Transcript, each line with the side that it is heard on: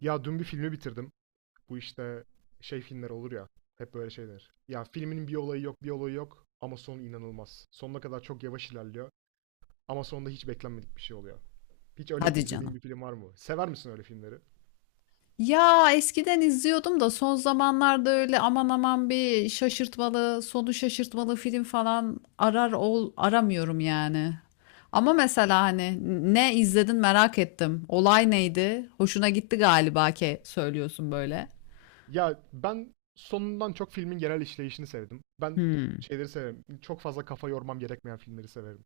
right: Ya dün bir filmi bitirdim. Bu işte şey filmler olur ya. Hep böyle şeyler. Ya filmin bir olayı yok, ama sonu inanılmaz. Sonuna kadar çok yavaş ilerliyor ama sonunda hiç beklenmedik bir şey oluyor. Hiç öyle
left: Hadi
right: izlediğin
left: canım.
right: bir film var mı? Sever misin öyle filmleri?
left: Ya eskiden izliyordum da son zamanlarda öyle aman aman bir şaşırtmalı, sonu şaşırtmalı film falan arar ol aramıyorum yani. Ama mesela hani ne izledin merak ettim. Olay neydi? Hoşuna gitti galiba ki söylüyorsun böyle.
right: Ya ben sonundan çok filmin genel işleyişini sevdim. Ben
left: Hmm.
right: şeyleri severim. Çok fazla kafa yormam gerekmeyen filmleri severim.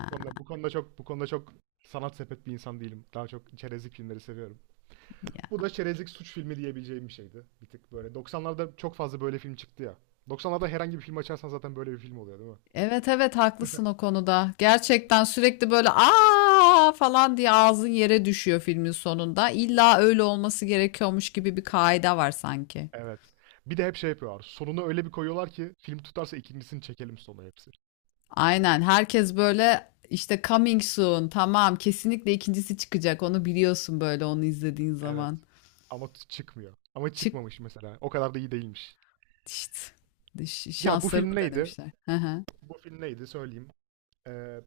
right: Bu konuda bu konuda çok bu konuda çok sanat sepet bir insan değilim. Daha çok çerezlik filmleri seviyorum.
left: Ya.
right: Bu da çerezlik suç filmi diyebileceğim bir şeydi. Bir tık böyle. 90'larda çok fazla böyle film çıktı ya. 90'larda herhangi bir film açarsan zaten böyle bir film oluyor değil mi?
left: Evet, haklısın o konuda. Gerçekten sürekli böyle aa falan diye ağzın yere düşüyor filmin sonunda. İlla öyle olması gerekiyormuş gibi bir kaide var sanki.
right: Evet. Bir de hep şey yapıyorlar. Sonunu öyle bir koyuyorlar ki film tutarsa ikincisini çekelim sonu hepsi.
left: Aynen. Herkes böyle işte coming soon. Tamam, kesinlikle ikincisi çıkacak. Onu biliyorsun böyle onu izlediğin
right: Evet.
left: zaman.
right: Ama çıkmıyor. Ama
left: Çık
right: çıkmamış mesela. O kadar da iyi değilmiş.
left: işte.
right: Ya bu
left: Şanslarını
right: film neydi?
left: denemişler. Hı hı.
right: Bu film neydi söyleyeyim. Ee,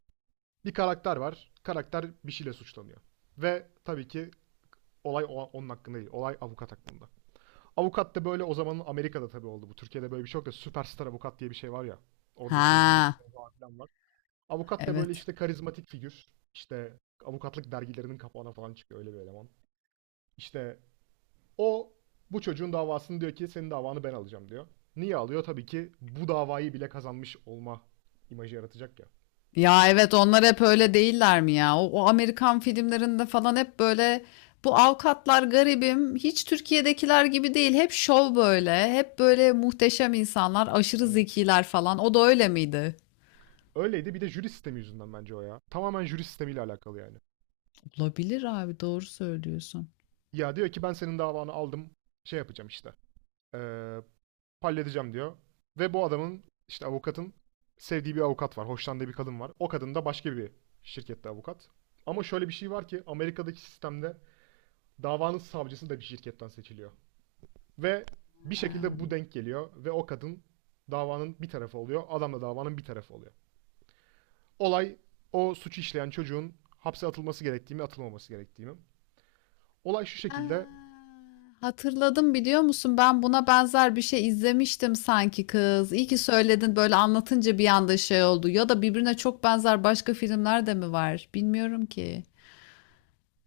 right: Bir karakter var. Karakter bir şeyle suçlanıyor. Ve tabii ki olay onun hakkında değil. Olay avukat hakkında. Avukat da böyle o zamanın Amerika'da tabii oldu bu. Türkiye'de böyle bir şey yok da süperstar avukat diye bir şey var ya. Orada işte
left: Ha,
right: jürisler falan var. Avukat da böyle
left: evet.
right: işte karizmatik figür. İşte avukatlık dergilerinin kapağına falan çıkıyor öyle bir eleman. İşte o bu çocuğun davasını diyor ki senin davanı ben alacağım diyor. Niye alıyor? Tabii ki bu davayı bile kazanmış olma imajı yaratacak ya.
left: Ya evet onlar hep öyle değiller mi ya? O Amerikan filmlerinde falan hep böyle bu avukatlar garibim hiç Türkiye'dekiler gibi değil. Hep şov böyle. Hep böyle muhteşem insanlar, aşırı
right: Evet.
left: zekiler falan. O da öyle miydi?
right: Öyleydi, bir de jüri sistemi yüzünden bence o ya. Tamamen jüri sistemiyle alakalı yani.
left: Olabilir abi doğru söylüyorsun.
right: Ya diyor ki ben senin davanı aldım şey yapacağım işte. Ee, Halledeceğim diyor. Ve bu adamın işte avukatın sevdiği bir avukat var. Hoşlandığı bir kadın var. O kadın da başka bir şirkette avukat. Ama şöyle bir şey var ki Amerika'daki sistemde davanın savcısı da bir şirketten seçiliyor. Ve bir
left: Ha.
right: şekilde bu denk geliyor ve o kadın davanın bir tarafı oluyor. Adam da davanın bir tarafı oluyor. Olay o suçu işleyen çocuğun hapse atılması gerektiği mi atılmaması gerektiği mi? Olay şu
left: Ha,
right: şekilde.
left: hatırladım biliyor musun? Ben buna benzer bir şey izlemiştim sanki kız. İyi ki söyledin böyle anlatınca bir anda şey oldu. Ya da birbirine çok benzer başka filmler de mi var? Bilmiyorum ki.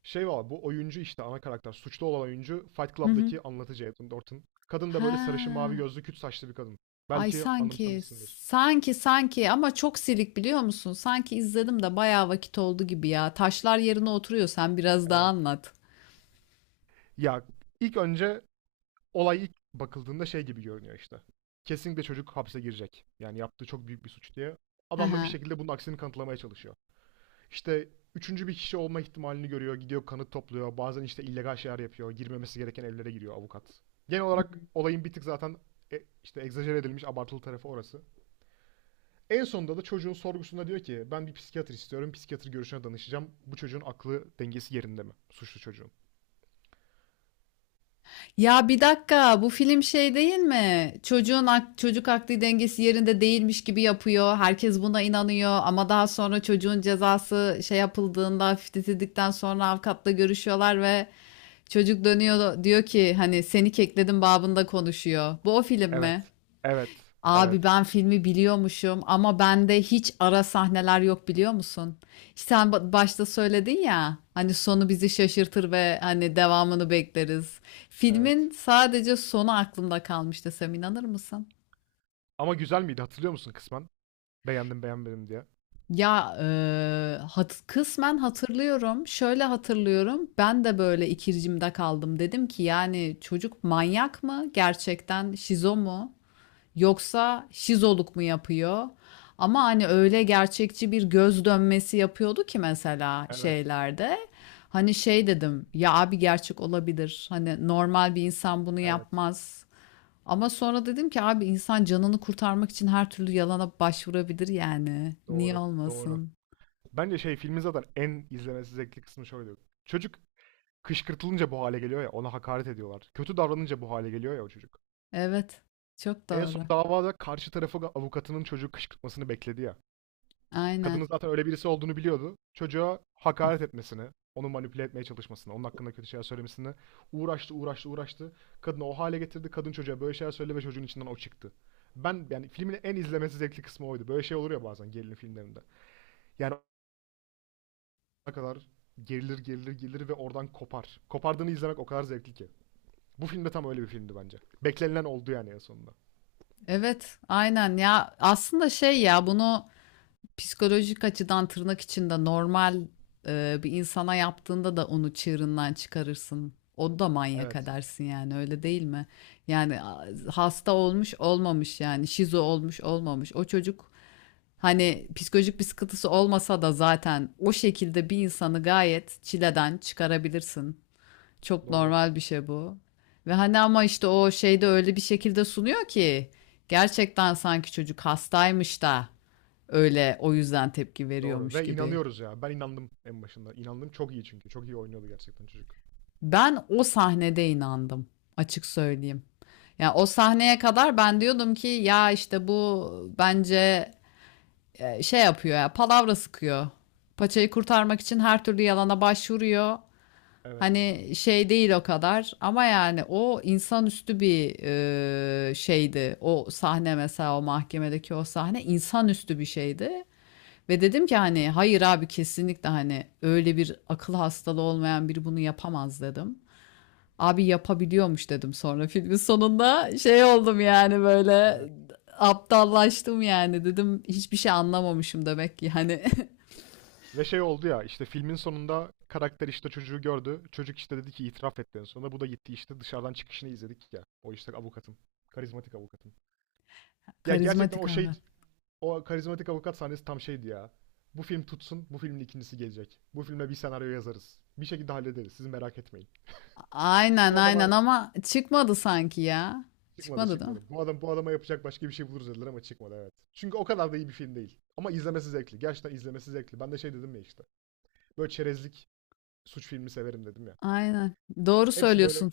right: Şey var, bu oyuncu işte ana karakter. Suçlu olan oyuncu Fight
left: Hı hı.
right: Club'daki anlatıcı Edwin Norton. Kadın da böyle sarışın mavi
left: Ha,
right: gözlü küt saçlı bir kadın.
left: ay
right: Belki
left: sanki
right: anımsamışsındır.
left: sanki ama çok silik biliyor musun? Sanki izledim de bayağı vakit oldu gibi ya. Taşlar yerine oturuyor sen biraz daha
right: Evet.
left: anlat.
right: Ya ilk önce olay ilk bakıldığında şey gibi görünüyor işte. Kesinlikle çocuk hapse girecek. Yani yaptığı çok büyük bir suç diye.
left: Hı
right: Adam da bir
left: hı.
right: şekilde bunun aksini kanıtlamaya çalışıyor. İşte üçüncü bir kişi olma ihtimalini görüyor. Gidiyor kanıt topluyor. Bazen işte illegal şeyler yapıyor. Girmemesi gereken evlere giriyor avukat. Genel olarak olayın bir tık zaten işte egzajere edilmiş abartılı tarafı orası. En sonunda da çocuğun sorgusunda diyor ki ben bir psikiyatr istiyorum. Psikiyatr görüşüne danışacağım. Bu çocuğun aklı dengesi yerinde mi? Suçlu çocuğun.
left: Ya bir dakika bu film şey değil mi? Çocuk akli dengesi yerinde değilmiş gibi yapıyor. Herkes buna inanıyor ama daha sonra çocuğun cezası şey yapıldığında hafifletildikten sonra avukatla görüşüyorlar ve çocuk dönüyor diyor ki hani seni kekledim babında konuşuyor. Bu o film mi?
right: Evet. Evet.
left: Abi
right: Evet.
left: ben filmi biliyormuşum ama bende hiç ara sahneler yok biliyor musun? İşte sen başta söyledin ya hani sonu bizi şaşırtır ve hani devamını bekleriz. Filmin
right: Evet.
left: sadece sonu aklımda kalmış desem inanır mısın?
right: Ama güzel miydi hatırlıyor musun kısmen? Beğendim beğenmedim diye.
left: Ya kısmen hatırlıyorum. Şöyle hatırlıyorum. Ben de böyle ikircimde kaldım. Dedim ki yani çocuk manyak mı? Gerçekten şizo mu? Yoksa şizoluk mu yapıyor? Ama hani öyle gerçekçi bir göz dönmesi yapıyordu ki mesela
right: Evet.
left: şeylerde. Hani şey dedim ya abi gerçek olabilir. Hani normal bir insan bunu
right: Evet.
left: yapmaz. Ama sonra dedim ki abi insan canını kurtarmak için her türlü yalana başvurabilir yani. Niye
right: Doğru. Doğru.
left: olmasın?
right: Bence şey filmin zaten en izlemesi zevkli kısmı şöyle. Çocuk kışkırtılınca bu hale geliyor ya, ona hakaret ediyorlar. Kötü davranınca bu hale geliyor ya o çocuk.
left: Evet, çok
right: En son
left: doğru.
right: davada karşı tarafı avukatının çocuğu kışkırtmasını bekledi ya. Kadının
left: Aynen.
right: zaten öyle birisi olduğunu biliyordu. Çocuğa hakaret etmesini, onu manipüle etmeye çalışmasını, onun hakkında kötü şeyler söylemesini uğraştı, uğraştı, uğraştı. Kadını o hale getirdi. Kadın çocuğa böyle şeyler söyledi ve çocuğun içinden o çıktı. Ben yani filmin en izlemesi zevkli kısmı oydu. Böyle şey olur ya bazen gerilim filmlerinde. Yani o kadar gerilir, gerilir, gerilir ve oradan kopar. Kopardığını izlemek o kadar zevkli ki. Bu filmde tam öyle bir filmdi bence. Beklenilen oldu yani en sonunda.
left: Evet, aynen ya aslında şey ya bunu psikolojik açıdan tırnak içinde normal bir insana yaptığında da onu çığırından çıkarırsın. O da manyak
right: Evet.
left: edersin yani öyle değil mi? Yani hasta olmuş olmamış yani şizo olmuş olmamış. O çocuk hani psikolojik bir sıkıntısı olmasa da zaten o şekilde bir insanı gayet çileden çıkarabilirsin. Çok
right: Doğru.
left: normal bir şey bu. Ve hani ama işte o şeyde öyle bir şekilde sunuyor ki gerçekten sanki çocuk hastaymış da öyle o yüzden tepki
right: Doğru.
left: veriyormuş
right: Ve
left: gibi.
right: inanıyoruz ya. Ben inandım en başında. İnandım çok iyi çünkü. Çok iyi oynuyordu gerçekten çocuk.
left: Ben o sahnede inandım açık söyleyeyim. Ya o sahneye kadar ben diyordum ki ya işte bu bence şey yapıyor ya palavra sıkıyor. Paçayı kurtarmak için her türlü yalana başvuruyor.
right: Evet.
left: Hani şey değil o kadar ama yani o insanüstü bir şeydi. O sahne mesela o mahkemedeki o sahne insanüstü bir şeydi. Ve dedim ki hani hayır abi kesinlikle hani öyle bir akıl hastalığı olmayan biri bunu yapamaz dedim. Abi yapabiliyormuş dedim sonra filmin sonunda şey oldum
right: Ya,
left: yani böyle
right: evet.
left: aptallaştım yani dedim hiçbir şey anlamamışım demek ki hani
right: Ve şey oldu ya işte filmin sonunda karakter işte çocuğu gördü. Çocuk işte dedi ki itiraf etti en sonunda. Bu da gitti işte dışarıdan çıkışını izledik ya. O işte avukatın. Karizmatik avukatın. Ya gerçekten
left: karizmatik
right: o şey
left: abi.
right: o karizmatik avukat sahnesi tam şeydi ya. Bu film tutsun, bu filmin ikincisi gelecek. Bu filme bir senaryo yazarız. Bir şekilde hallederiz. Siz merak etmeyin.
left: Aynen
right: Bu
left: aynen
right: adama
left: ama çıkmadı sanki ya.
right: çıkmadı,
left: Çıkmadı değil mi?
right: çıkmadı. Bu adam bu adama yapacak başka bir şey buluruz dediler ama çıkmadı evet. Çünkü o kadar da iyi bir film değil. Ama izlemesi zevkli. Gerçekten izlemesi zevkli. Ben de şey dedim ya işte. Böyle çerezlik suç filmi severim dedim ya.
left: Aynen. Doğru
right: Hepsi böyle
left: söylüyorsun.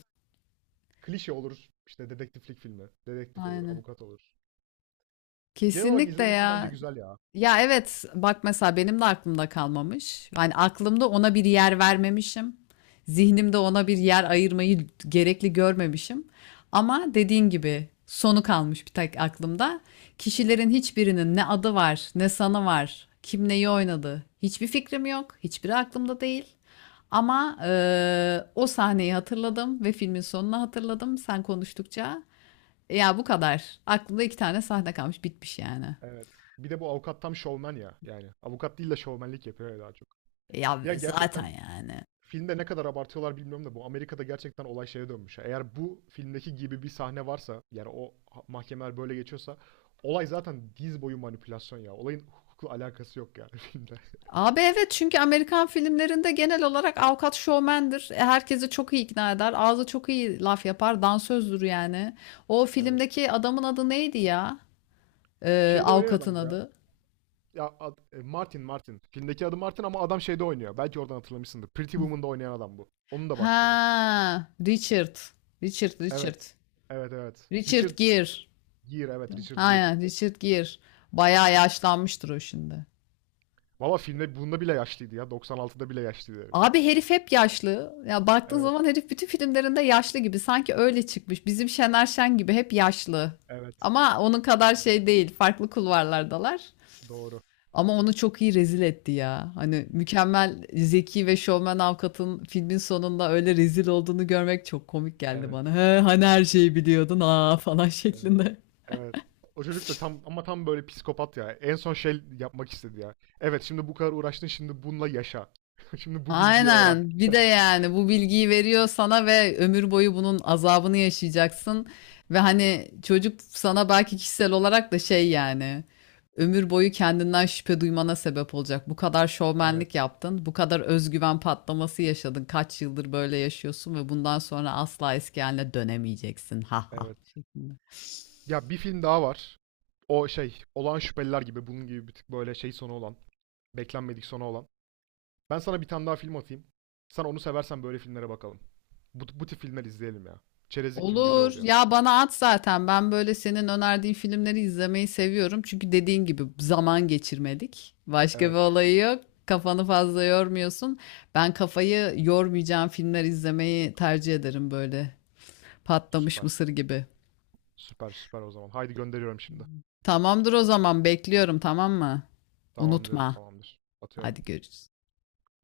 right: klişe olur. İşte dedektiflik filmi. Dedektif olur,
left: Aynen.
right: avukat olur. Genel olarak
left: Kesinlikle
right: izlemesi bence
left: ya.
right: güzel ya.
left: Ya evet bak mesela benim de aklımda kalmamış. Yani aklımda ona bir yer vermemişim. Zihnimde ona bir yer ayırmayı gerekli görmemişim. Ama dediğin gibi sonu kalmış bir tek aklımda. Kişilerin hiçbirinin ne adı var, ne sanı var, kim neyi oynadı. Hiçbir fikrim yok. Hiçbiri aklımda değil. Ama o sahneyi hatırladım ve filmin sonunu hatırladım sen konuştukça. Ya bu kadar. Aklımda iki tane sahne kalmış, bitmiş yani.
right: Evet. Bir de bu avukat tam şovmen ya. Yani avukat değil de şovmenlik yapıyor ya daha çok.
left: Ya,
right: Ya
left: zaten
right: gerçekten
left: yani.
right: filmde ne kadar abartıyorlar bilmiyorum da bu Amerika'da gerçekten olay şeye dönmüş ya. Eğer bu filmdeki gibi bir sahne varsa yani o mahkemeler böyle geçiyorsa olay zaten diz boyu manipülasyon ya. Olayın hukukla alakası yok yani filmde.
left: Abi evet çünkü Amerikan filmlerinde genel olarak avukat şovmendir. E, herkesi çok iyi ikna eder. Ağzı çok iyi laf yapar. Dansözdür yani. O
right: Evet.
left: filmdeki adamın adı neydi ya?
right: Şeyde oynayan
left: Avukatın
right: adam bu ya.
left: adı.
right: Ya Martin. Filmdeki adı Martin ama adam şeyde oynuyor. Belki oradan hatırlamışsındır. Pretty Woman'da oynayan adam bu. Onun da başrolü.
left: Ha, Richard. Richard.
right: Evet. Evet evet. Richard
left: Richard Gere.
right: Gere, evet Richard
left: Ha
right: Gere.
left: ya, Richard Gere. Bayağı yaşlanmıştır o şimdi.
right: Valla filmde bunda bile yaşlıydı ya. 96'da bile yaşlıydı herif.
left: Abi herif hep yaşlı. Ya baktığın
right: Evet.
left: zaman herif bütün filmlerinde yaşlı gibi. Sanki öyle çıkmış. Bizim Şener Şen gibi hep yaşlı.
right: Evet.
left: Ama onun kadar şey değil. Farklı kulvarlardalar.
right: Doğru.
left: Ama onu çok iyi rezil etti ya. Hani mükemmel zeki ve şovmen avukatın filmin sonunda öyle rezil olduğunu görmek çok komik geldi
right: Evet.
left: bana. He, hani her şeyi biliyordun ha falan
right: Evet.
left: şeklinde.
right: Evet. O çocuk da tam ama tam böyle psikopat ya. En son şey yapmak istedi ya. Evet, şimdi bu kadar uğraştın şimdi bununla yaşa. Şimdi bu bilgiyi öğren.
left: Aynen. Bir de yani bu bilgiyi veriyor sana ve ömür boyu bunun azabını yaşayacaksın. Ve hani çocuk sana belki kişisel olarak da şey yani ömür boyu kendinden şüphe duymana sebep olacak. Bu kadar
right: Evet.
left: şovmenlik yaptın, bu kadar özgüven patlaması yaşadın. Kaç yıldır böyle yaşıyorsun ve bundan sonra asla eski haline dönemeyeceksin. Ha ha,
right: Evet.
left: şeklinde.
right: Ya bir film daha var. O şey, Olağan Şüpheliler gibi bunun gibi bir tık böyle şey sonu olan, beklenmedik sonu olan. Ben sana bir tane daha film atayım. Sen onu seversen böyle filmlere bakalım. Bu, bu tip filmler izleyelim ya. Çerezlik film güzel
left: Olur.
right: oluyor.
left: Ya bana at zaten. Ben böyle senin önerdiğin filmleri izlemeyi seviyorum. Çünkü dediğin gibi zaman geçirmedik. Başka bir
right: Evet.
left: olayı yok. Kafanı fazla yormuyorsun. Ben kafayı yormayacağım filmler izlemeyi tercih ederim böyle. Patlamış
right: Süper.
left: mısır gibi.
right: Süper süper o zaman. Haydi gönderiyorum şimdi.
left: Tamamdır o zaman bekliyorum tamam mı?
right: Tamamdır,
left: Unutma.
right: tamamdır. Atıyorum.
left: Hadi görüşürüz.